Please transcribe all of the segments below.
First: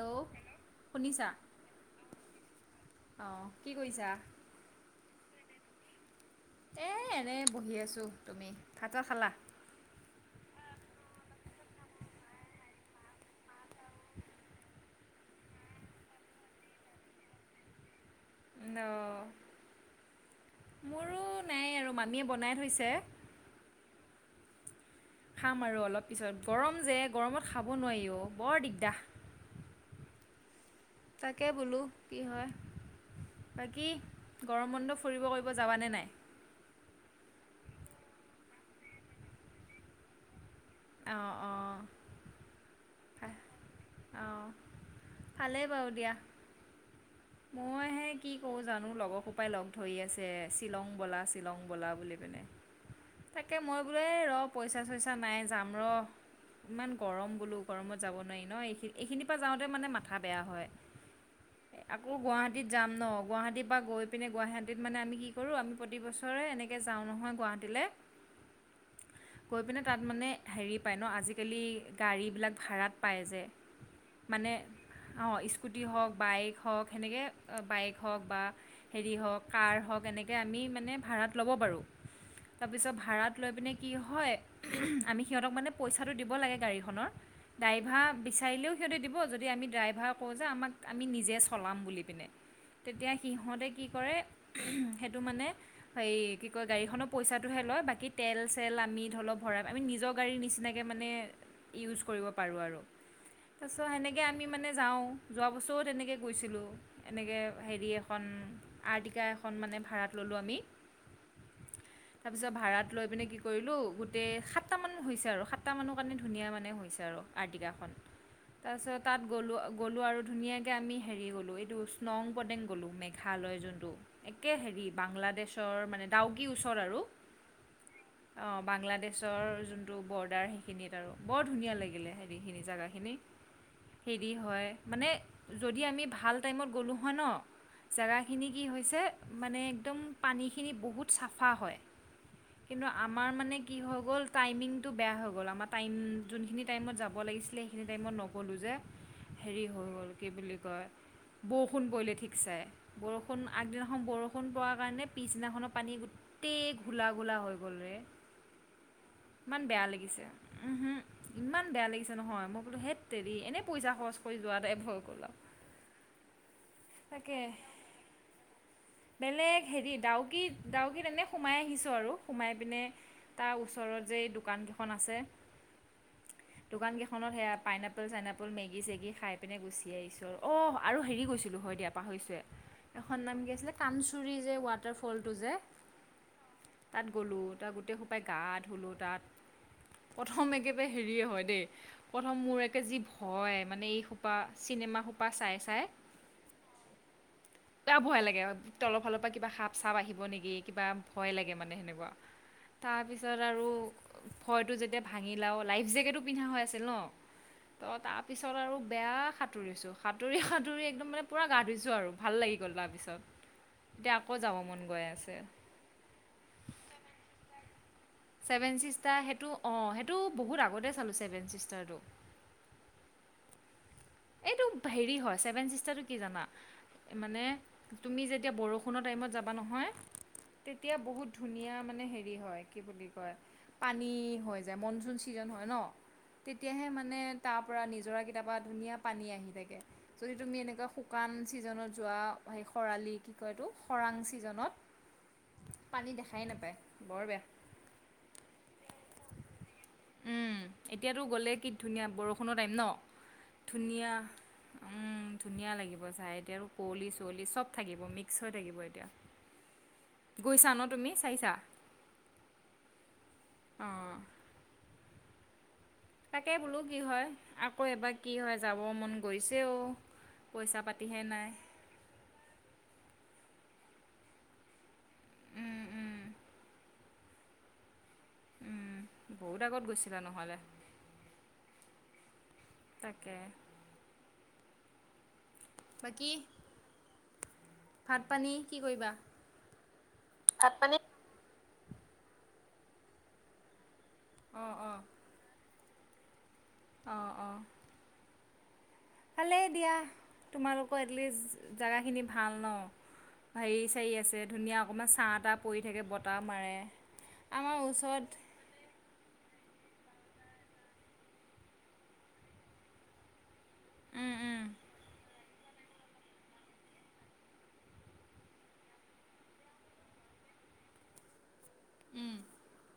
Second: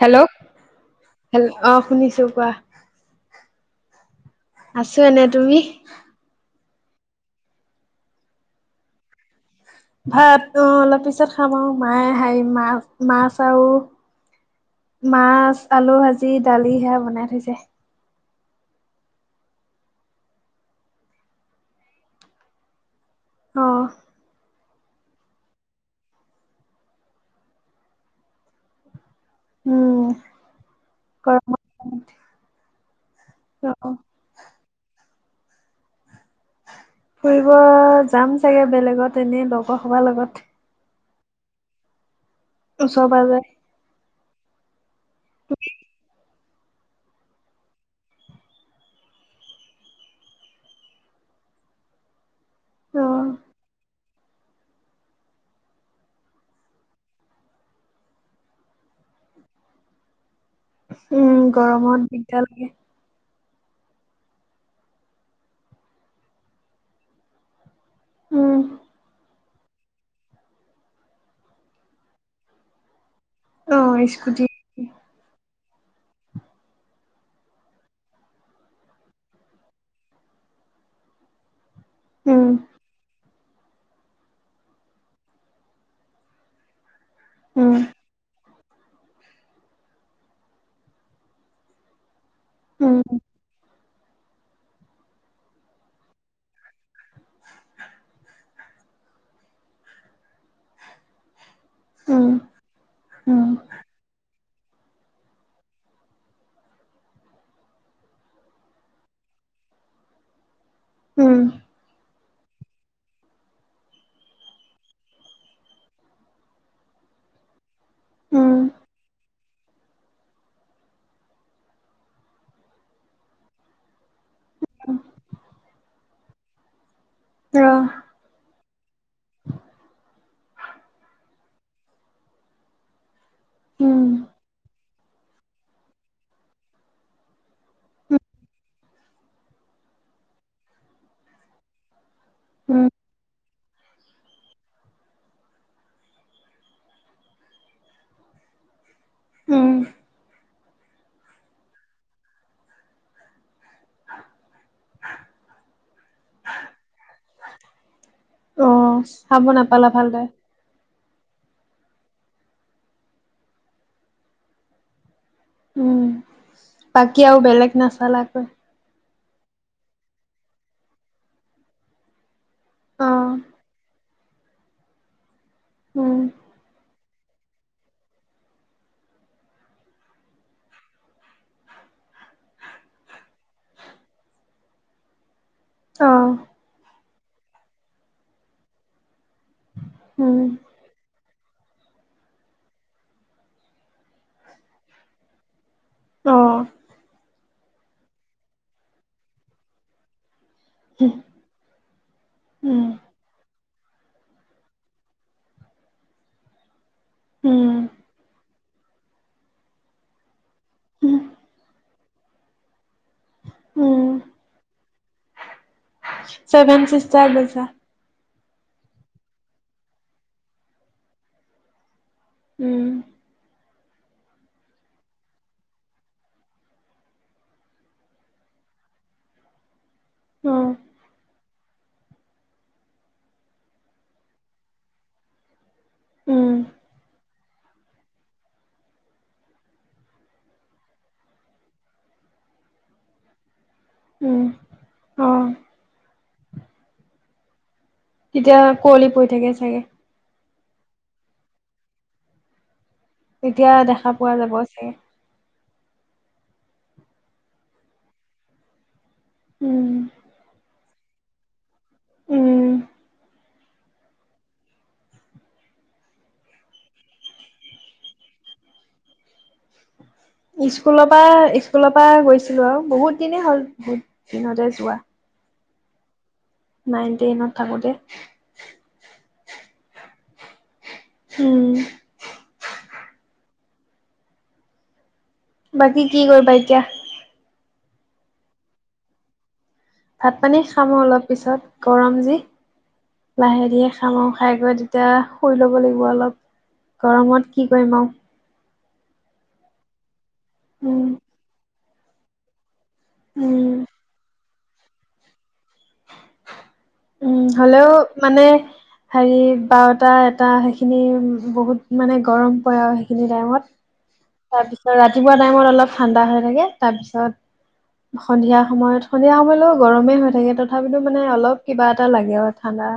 Hello শুনিছা হে অহ শুনিছো কোৱা অহ কি কৰিছা আছো এনে তুমি এ এনেই বহি আছোঁ তুমি ভাট খালা ভাত তো অলপ পিছত খাম আও মায়ে হেৰি মাছ মাছ আৰু মাছ আলু ভাজি দালি সেয়া বনাই থৈছে অঁহ মোৰো নাই আৰু মামীয়ে বনাই থৈছে অহ খাম আৰু অলপ পিছত গৰম যে গৰমত খাব নোৱাৰি ও বৰ দিগদাৰ উম তাকে বোলো গৰমত কি হয় বাকী অ গৰম বন্ধ ফুৰিব কৰিব যাবানে নাই ফুৰিব যাম চাগে বেলেগত এনেই লগৰ সোপাৰ লগত অহ অহ ওচৰ পৰা যে অঁহ ভালেই বাৰু দিয়া মইহে কি কৰো জানো লগৰ সোপাই লগ ধৰি আছে শ্বিলং ব'লা শ্বিলং বলা বুলি পিনে অ তাকে মই বোলোঁ এই ৰ পইচা চইচা নাই যাম ৰ ইমান গৰম বোলো গৰমত যাব নোৱাৰি নহয় এইখিনি এইখিনিৰ পৰা যাওঁতে মানে মাথা বেয়া হয় উম গৰমত আকৌ দিগদাৰ গুৱাহাটীত লাগে যাম ন গুৱাহাটীৰ পৰা গৈ পিনে গুৱাহাটীত মানে আমি কি কৰোঁ আমি প্ৰতিবছৰে এনেকে যাওঁ নহয় গুৱাহাটীলে উম গৈ পিনে তাত মানে হেৰি পায় ন আজিকালি গাড়ীবিলাক ভাড়াত পায় যে অ স্কুটি মানে অহ স্কুটি হওঁক বাইক হওঁক সেনেকে বাইক হওঁক বা হেৰি হওঁক কাৰ হওঁক এনেকে আমি মানে ভাড়াত ল'ব পাৰোঁ উম তাৰপিছত ভাড়াত লৈ পিনে কি হয় আমি সিহঁতক মানে পইচাটো দিব লাগে গাড়ীখনৰ উম ড্ৰাইভা বিচাৰিলোঁ সিহঁতি যদি আমি ড্ৰাইভাৰ কওঁ আমাক আমি নিজে চলাম বুলি পিনে তেতিয়া উম সি সিহঁতে কি কৰে উম হেতু মানে সেই গাড়ী খনৰ পইছা তটোহে লয় বাকী তেল চেল আমি ধৰি লওক ভৰাই আমি নিজৰ গাড়ীৰ নিচিনাকৈ মানে ইউজ কৰিব উম পাৰোঁ আৰু উম চ' সেনেকৈ আমি মানে যাওঁ যোৱা বছৰো তেনেকৈ গৈছিলোঁ এনেকে হেৰি এখন আৰ্টিকা এখন মানে ভাড়াত ল'লোঁ আমি উম তাৰপিছত ভাড়াত লৈ পিনে কি কৰিলোঁ গোটেই সাতটামান হৈছে আৰু সাতটামানৰ কাৰণে ধুনীয়া মানে হৈছে আৰু আৰ্টিকাখন উম তাৰপিছত তাত গ'লোঁ গ'লোঁ আৰু ধুনীয়াকৈ আমি হেৰি গ'লোঁ এইটো স্নং পদেং গ'লোঁ মেঘালয় যোনটো একে হেৰি বাংলাদেশৰ মানে ডাউকি ওচৰ আৰু অ অঁ বাংলাদেশৰ যোনটো বৰ্ডাৰ সেইখিন আৰু বৰ ধুনীয়া লাগিলে হেৰিখিনি জেগাখিনি উম হেৰি হয় মানে যদি আমি ভাল টাইমত গ'লোঁ হয় ন জেগাখিনি কি হৈছে মানে একদম পানীখিনি বহুত চাফা হয় উম কিন্তু আমাৰ মানে কি হৈ গ'ল টাইমিং টো বেয়া হৈ গ'ল আমাৰ টাইম যোনখিনি টাইমত যাব লাগিছিলে সেই খিনি টাইমত নগলোঁ যে হেৰি উম হৈ গ'ল কি বুলি কয় বৰষুণ পৰিলে ঠিক চাই বৰষুণ আগদিনা এ বৰষুণ পৰা কাৰণে পিছদিনাখনৰ পানী গোটেই গোলা গোলা হৈ গ'লৰে অ চাব ইমান বেয়া নাপালা লাগিছে ভালদৰে উম ইমান বেয়া লাগিছে নহয় মই বোলো হেত তেৰি এনেই পইচা খৰচ কৰি যোৱা এ এভয [unintelligible] উম বাকী আৰু বেলেগ নাচালাকৈ বেলেগ হেৰি ডাউকিত ডাউকিত এনে সোমাই আহিছোঁ আৰু সোমাই পিনে অ তাৰ ওচৰত যে দোকানকেইখন আছে অঁ দোকান কেইখনত সেয়া পাইনাপল চাইনপল মেগি চেগি খাই পিনে গুচি আহিছোঁ অঁ আৰু হেৰি গৈছিলোঁ হয় দিয়া পাহৰিছোৱে এখন নাম কি আছিলে কানচুৰৰি যে ৱাটাৰফলটো যে অ তাত গ'লোঁ তাত গোটেই সোপাই গা ধুলোঁ তাত উম প্ৰ ব হেৰিয়ে হয় দেই প্ৰথম মোৰ একে যি ভয় মানে এই সোপা চিনেমা সোপা চাই চাই অ এ ভয় লাগে তলৰ ফালৰ পৰা কিবা সাপ চাপ আহিব নেকি কিবা ভয় লাগে মানে সেনেকুৱা উম তাৰ পিছত তাৰপিছত আৰু ভয়টো যেতিয়া ভাঙি লাওঁ লাইফ জেকেতটো পিন্ধা হৈ আছিল ন উম অ তাৰপিছত আৰু বেয়া সাঁতুৰিছোঁ সাঁতুৰি সাঁতুৰি একদম মানে পুৰা গা ধুইছোঁ আৰু ভাল লাগি গ'ল তাৰপিছত উম এতিয়া আকৌ যাব মন গৈ আছে চেভেন চিষ্টাৰ [unintelligible] ছেভেন চিষ্টাৰ সেইটো অঁ সেইটো বহুত আগতে চালোঁ ছেভেন চিষ্টাৰটো উম এইটো হেৰি হয় চছেভেন চিষ্টাৰটো কি জানা মানে তুমি যেতিয়া বৰষুণৰ টাইমত যাবা নহয় অ তেতিয়া বহুত ধুনীয়া মানে হেৰি হয় কি বুলি কয় পানী হৈ যায় মনচুন ছিজন হয় ন! উম তেতিয়াহে মানে তাৰ পৰা নিজৰা কেইটা পা ধুনীয়া পানী আহি থাকে। যদি তুমি এনেকুৱা শুকান ছিজনত যোৱা খৰালি কি কয় এইটো খৰাং উম ছিজনত অ পানী দেখাই নাপায় বৰ বেয়া। তেতিয়া কুঁৱলী পৰি থাকে চাগে? উম এতিয়াতো গ'লে কি ধুনীয়া বৰষুণৰ টাইম ন! এতিয়া দেখা ধুনীয়া পোৱা যাব চাগে? উম ধুনীয়া লাগিব চাই এতিয়া আৰু কুঁৱলি চুঁৱলি চব থাকিব মিক্স হৈ থাকিব এতিয়া। উম। গৈছা ন তুমি চাইছা? ওম। অঁ। তাকে বোলো কি হয় আকৌ এবাৰ কি হয় যাব মন গৈছে অ। স্কুলৰ পৰা স্কুলৰ পৰা গৈছিলো আৰু বহুত দিনে হ'ল বহুত দিনতে যোৱা। উম উম। নাইন টেনত থাকোতে। উম বহুত আগত গৈছিলা নহ'লে। উম। তাকে। বাকী কি কৰিবা এতিয়া? ভাত পানী কি কৰিবা? ভাত পানী খামো অলপ পিছত গৰম যি লাহে দিহে উম খাই অঁ গৈ অঁ তেতিয়া শুই ল'ব লাগিব অলপ অঁ গৰমত অঁ কি কৰিম আৰু। ভালেই দিয়া তোমালোকৰ উম, এটলিষ্ট জেগাখিনি ভাল ন। উম, হেৰি চাৰী আছে ধুনীয়া অকণমান ছাঁ তাহ পৰি থাকে বতাহ মাৰে। উম আমাৰ হলেও ওচৰত মানে হেৰি বাৰটা এটা সেইখিনি বহুত মানে গৰম পৰে আৰু সেইখিনি টাইমত। উম উম তাৰপিছত ৰাতিপুৱা টাইমত অলপ ঠাণ্ডা হৈ থাকে তাৰপিছত, সন্ধিয়া সময়ত সন্ধিয়া সময়লৈ গৰমেই হৈ থাকে তথাপিতো মানে অলপ কিবা এটা লাগে আৰু ঠাণ্ডা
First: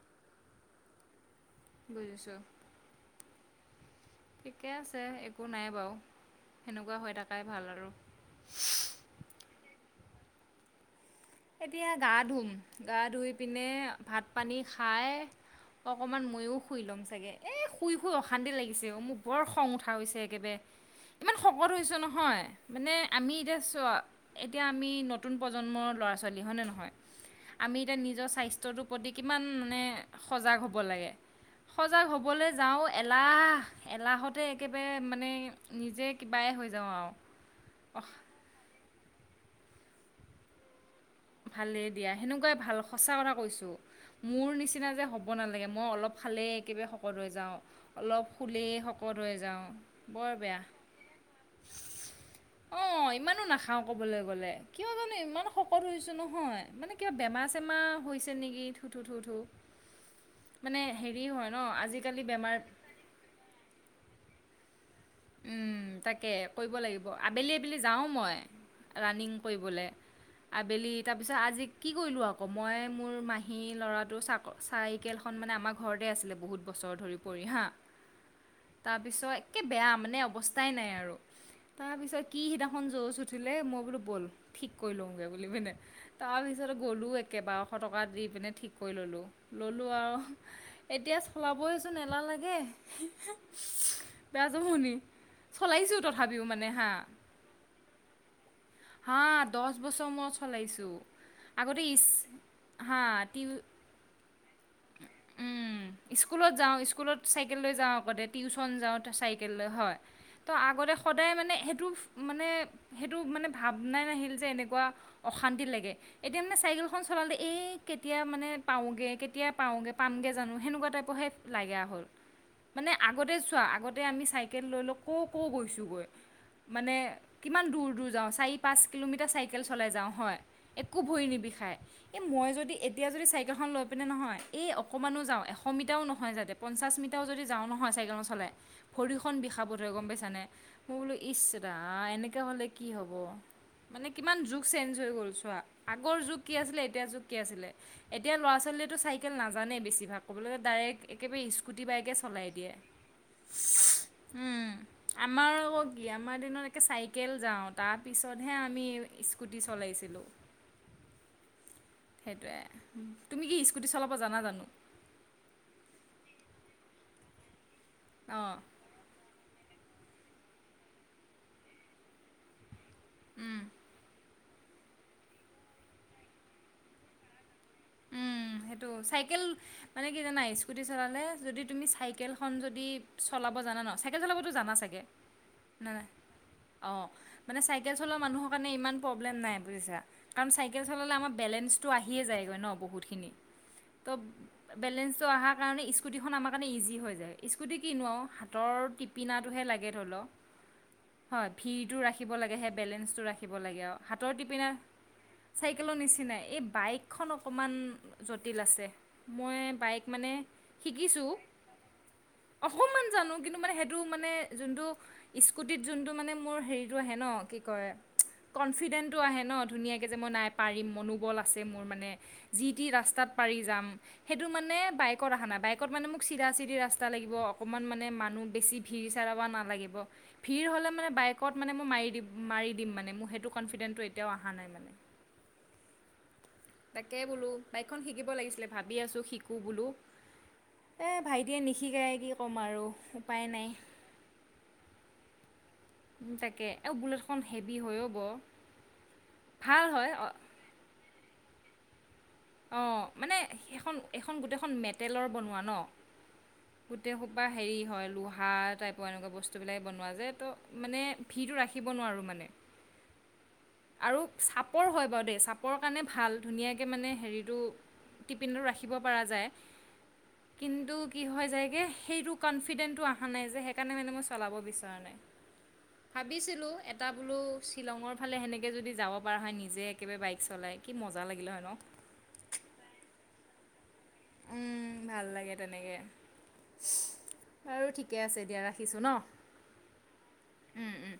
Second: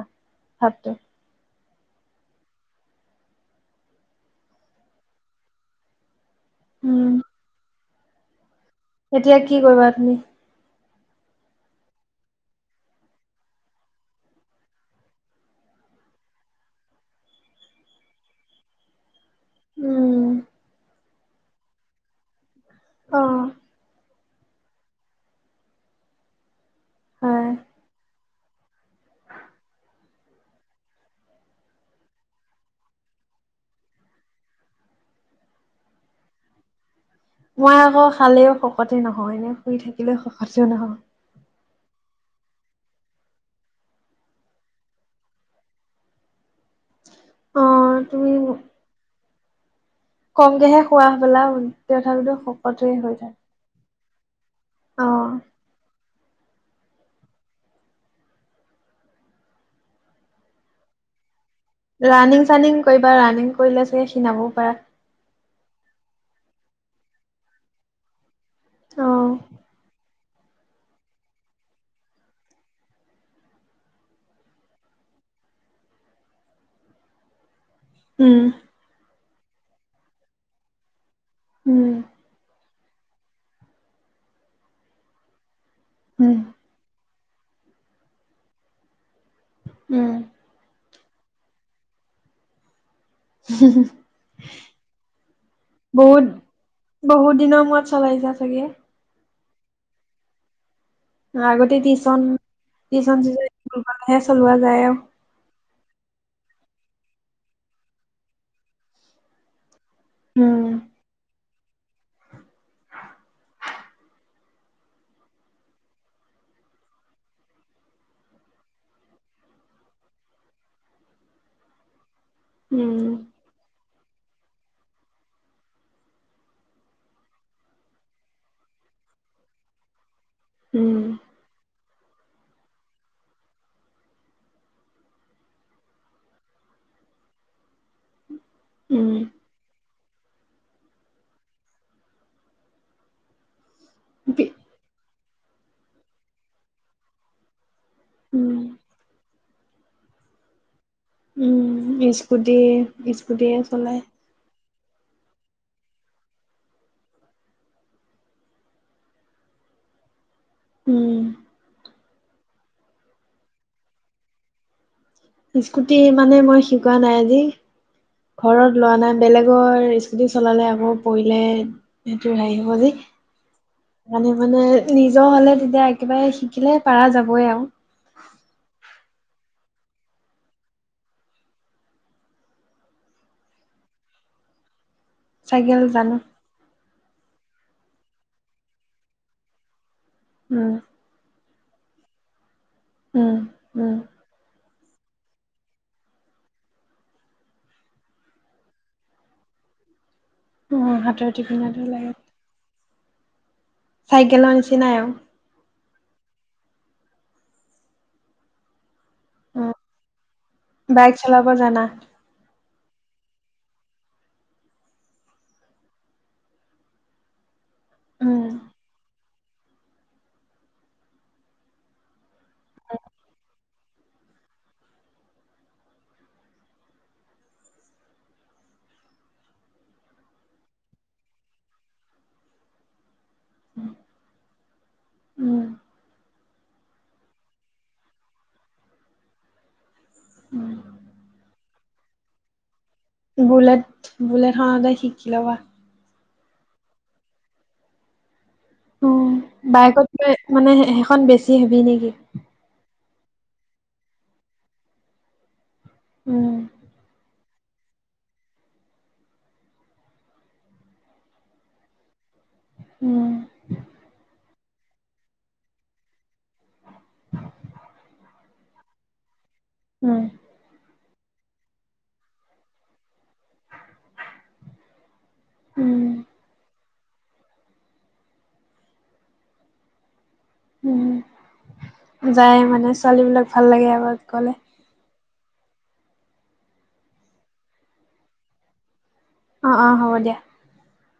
ভাৱটো। বুজিছোঁ। ঠিকে আছে একো নাই বাৰু সেনেকুৱা উম, হৈ থাকাই ভাল আৰু। এতিয়া কি কৰিবা তুমি? এতিয়া গা ধুম গা ধুই পিনে ভাত পানী খাই অকনমান ময়ো শুই ল'ম চাগে এ শুই শুই অশান্তি লাগিছে অ মোক।। বৰ খং উঠা হৈছে উম। একেবাৰে ইমান শকত হৈছোঁ নহয়! মানে অ আমি এতিয়া চোৱা এতিয়া আমি নতুন প্ৰজন্মৰ ল'ৰা ছোৱালী হয়নে নহয়। হয় আমি এতিয়া নিজৰ স্বাস্থ্যটোৰ প্ৰতি কিমান মানে সজাগ হ'ব লাগে। সজাগ হ'বলৈ যাওঁ এলাহ এলাহতে একেবাৰে মানে নিজে কিবাই হৈ যাওঁ আৰু। মই আকৌ খালেও শকতে নহয় এনে শুই থাকিলেও শকতেও নহয়। ভালেই দিয়া সেনেকুৱাই ভাল সঁচা কথা কৈছোঁ। মোৰ নিচিনা যে হ'ব নালাগে মই অলপ খালে একেবাৰে শকত হৈ যাওঁ অ তুমি অলপ শুলেই শকত হৈ যাওঁ বৰ বেয়া কমকেহে খোৱা সপলা তথাপিতো শকতহে হৈ যাওঁ খাওঁ ক'বলৈ গ'লে কিয় জানো ইমান শ হৈছোঁ নহয় মানে কিবা বেমাৰ চেমা হৈছে নেকি থু থু থু থু মানে হেৰি হয় ন আজিকালি ৰানিং বেমাৰ চানিং কৰিবা ৰানিং কৰিলে চাগে ক্ষীনাবও পাৰা তাকে কৰিব লাগিব আবেলি আবেলি যাওঁ মই অ ৰাণিং কৰিবলে আবেলি তাৰপিছত আজি কি কৰিলোঁ আকৌ মই মোৰ মাহী ল'ৰাটো চাক চাইকেলখন মানে আমা ঘৰতে আছিলে বহুত বছৰ ধৰি পৰি হাঁ উম তাৰপিছত একে বেয়া মানে অৱস্থাই নাই আৰু উম তাৰপিছত কি সিদিনাখন জজ উঠিলে মই বোলো ব'ল ঠিক কৰি লওঁগৈ বুলি পিনে উম তাৰপিছত পিছতে গ'লোঁ একে বাৰশ টকা দি পিনে ঠিক কৰি ললোঁ ললোঁ উম আৱ এতিয়া চলাবইচোন এলাহ লাগে বেয়া জমনি চলাইছো বহুত তথাপিও মানে হা বহুত দিনৰ মূৰত চলাইছা চাগে হা দহ বছৰ মূৰত চলাইছোঁ আগতে টিচন হা টিচন টিউ গলেহে চলোৱা যায় আৱ স্কুলত যাওঁ স্কুলত চাইকেল লৈ যাওঁ আগতে টিউচন যাওঁ চাইকেল লৈ হয় ত উম আগতে সদায় মানে সেইটো মানে সেইটো মানে ভাৱনাই নাহিল যে এনেকুৱা অশান্তি লাগে এতিয়া মানে চাইকেলখন চলালে এই কেতিয়া মানে পাওঁগে কেতিয়া পাওঁগে পামগে জানো সেনেকুৱা টাইপ হে লাগা হল মানে উম আগতে চোৱা আগতে আমি চাই কেল লৈ লৈ ক ক গৈছোঁগৈ মানে কিমান দূৰ দূৰ যাওঁ চাৰি পাঁচ কিলোমিটাৰ চাইকেল চলাই যাওঁ হয় একো উম ভৰি নিবিষায় এই মই যদি এতিয়া যদি চাইকেলখন লৈ পিনে নহয় এই অকণমানো যাওঁ এশ মিটাও নহয় যাতে পঞ্চাছ মিটাও যদি যাওঁ নহয় চাইকেল খন চলাই ভৰিখন উম বিষাব ধৰে গম পাইছানে মই বোলো ইচ্ছৰা এনেকে হলে কি হ'ব মানে কিমান যুগ চেঞ্জ হৈ গ'ল চোৱা আগৰ যুগ কি আছিলে এতিয়া যুগ কি আছিলে এতিয়া ল'ৰা উম ছোৱালীয়েতো চাইকেল নাজানেই বেছিভাগ কবালে গলে ডাইৰেক্ট একেবাৰে স্কুটি, উম, বাইকে চলাই স্কুটি দিয়ে স্কুটিয়ে চলাই উম আমাৰ আকৌ কি আমাৰ দিনত একে চাইকেল যাওঁ তাৰ পিছতহে আমি স্কুটি চলাইছিলোঁ উম সেইটোৱে, তুমি কি স্কুটি চলাব জানা জানো? স্কুটি মানে মই শিকোৱা নাই আজি অঁ ঘৰত ল'ৰা নাই বেলেগৰ স্কুটি চলালে আকৌ পৰিলে সেইটো হেৰি হ'ব যে মানে মানে নিজৰ হলে তেতিয়া একেবাৰে শিকিলে পাৰা যাবই আৱ উম, সেইটো চাইকেল মানে কি জানা স্কুটি চলালে যদি তুমি চাইকেল খন যদি চলাব জানা ন চা চাইকেল চলাবতো জানা চাগে? চাইকেল নাই নাই জানো। অঁ মানে চাইকেল চলোৱা মানুহৰ কাৰণে ইমান প্ৰব্লেম নাই বুজিছা কাৰণ উম, চাইকেল চলালে আমা বেলেঞ্চটো আহিয়ে যায়গৈ ন বহুত উম উম অব বেলেঞ্চটো অহাৰ কাৰণে স্কুটিখন আমাৰ কাৰণে ইজি হৈ যায় স্কুটি কি নো আও হাতৰ টিপ পিনা টোহে লাগে ধৰি ল উম, হাতৰ হয় টিপিনাটো ফ্ৰিটো লাগে ৰাখিব লাগেহে বেলেঞ্চটো ৰাখিব লাগে আৰু হাতৰ চাইকেলৰ টিপিনা নিচিনাই আৰু। চাইকেলৰ নিচিনাই এই বাইকখন অকমান জটিল আছে মই উম, বাইক মানে বাইক শিকিছোঁ চলাব জানা অকমান জানো কিন্তু মানে সেইটো মানে যোনটো, স্কুটিত যোনটো মানে মোৰ হেৰিটো আহে ন কি কি কয় উম, কনফিডেণ্টটো আহে ন ধুনীয়াকে যে মই নাই পাৰিম মনোবল আছে মোৰ মানে যি টি ৰাস্ত- ৰাস্তাত পাৰি যাম। সেইটো মানে বাইকত অহা নাই বাইকত মানে মোক চিধা চিধি ৰাস্তা লাগিব অকমান মানে মানুহ বেছি ফিৰ চাৰাব নালাগিব। ভিৰ হ'লে মানে বাইকত মানে মই মাৰি দিম মাৰি দিম মানে মোৰ সেইটো কনফিডেন্টতো এতিয়াও অহা নাই মানে। উম তাকে বোলো বাইকখন শিকিব লাগিছিলে। ভাবি আছোঁ, শিকোঁ বোলো। এই ভাইটিয়ে নিশিকায়, কি ক'ম আৰু। উপায় নাই বুলেট বুলেটখনতে শিকি ল'বা। উ তাকে আৰু বুলেটখন হেভি হয় ও ব। উম, ভাল বাইকতকে মানে হে সেখন বেছি হেভী নেকি? অ', মানে সেইখন এইখন গোটেইখন মেটেলৰ বনোৱা ন। উম, গোটে সোপা হেৰি হয়, লোহাত টাইপৰ এনেকুৱা বস্তুবিলাকে বনোৱা যে তো মানে ভিৰটো ৰাখিব নোৱাৰোঁ মানে। উম। আৰু চাপৰ হয় বাৰু দেই। চাপৰ কাৰণে ভাল ধুনীয়াকে মানে হেৰিটো, টিপিনটো ৰাখিব পৰা যায়। উম। কিন্তু কি হয় যায়গে, সেইটো ক'নফিডেন্টতো অহা নাই যে সেইকাৰণে মানে মই চলাব বিচৰা নাই। উম, ভাবিছিলোঁ, এটা বোলো শ্বিলঙৰ ফালে সেনেকে যদি যাব পৰা হয় নিজে কি বে বাইক চলাই কি উম। মজা লাগিলে হয় ন! যায় মানে ছোৱালীবিলাক, ভাল লাগে আগত গ'লে। উম ভাল লাগে তেনেকে। বাৰু ঠিকে আছে দিয়া। ৰাখিছোঁ ন অ' অ' হ'ব দিয়া। উম, উম।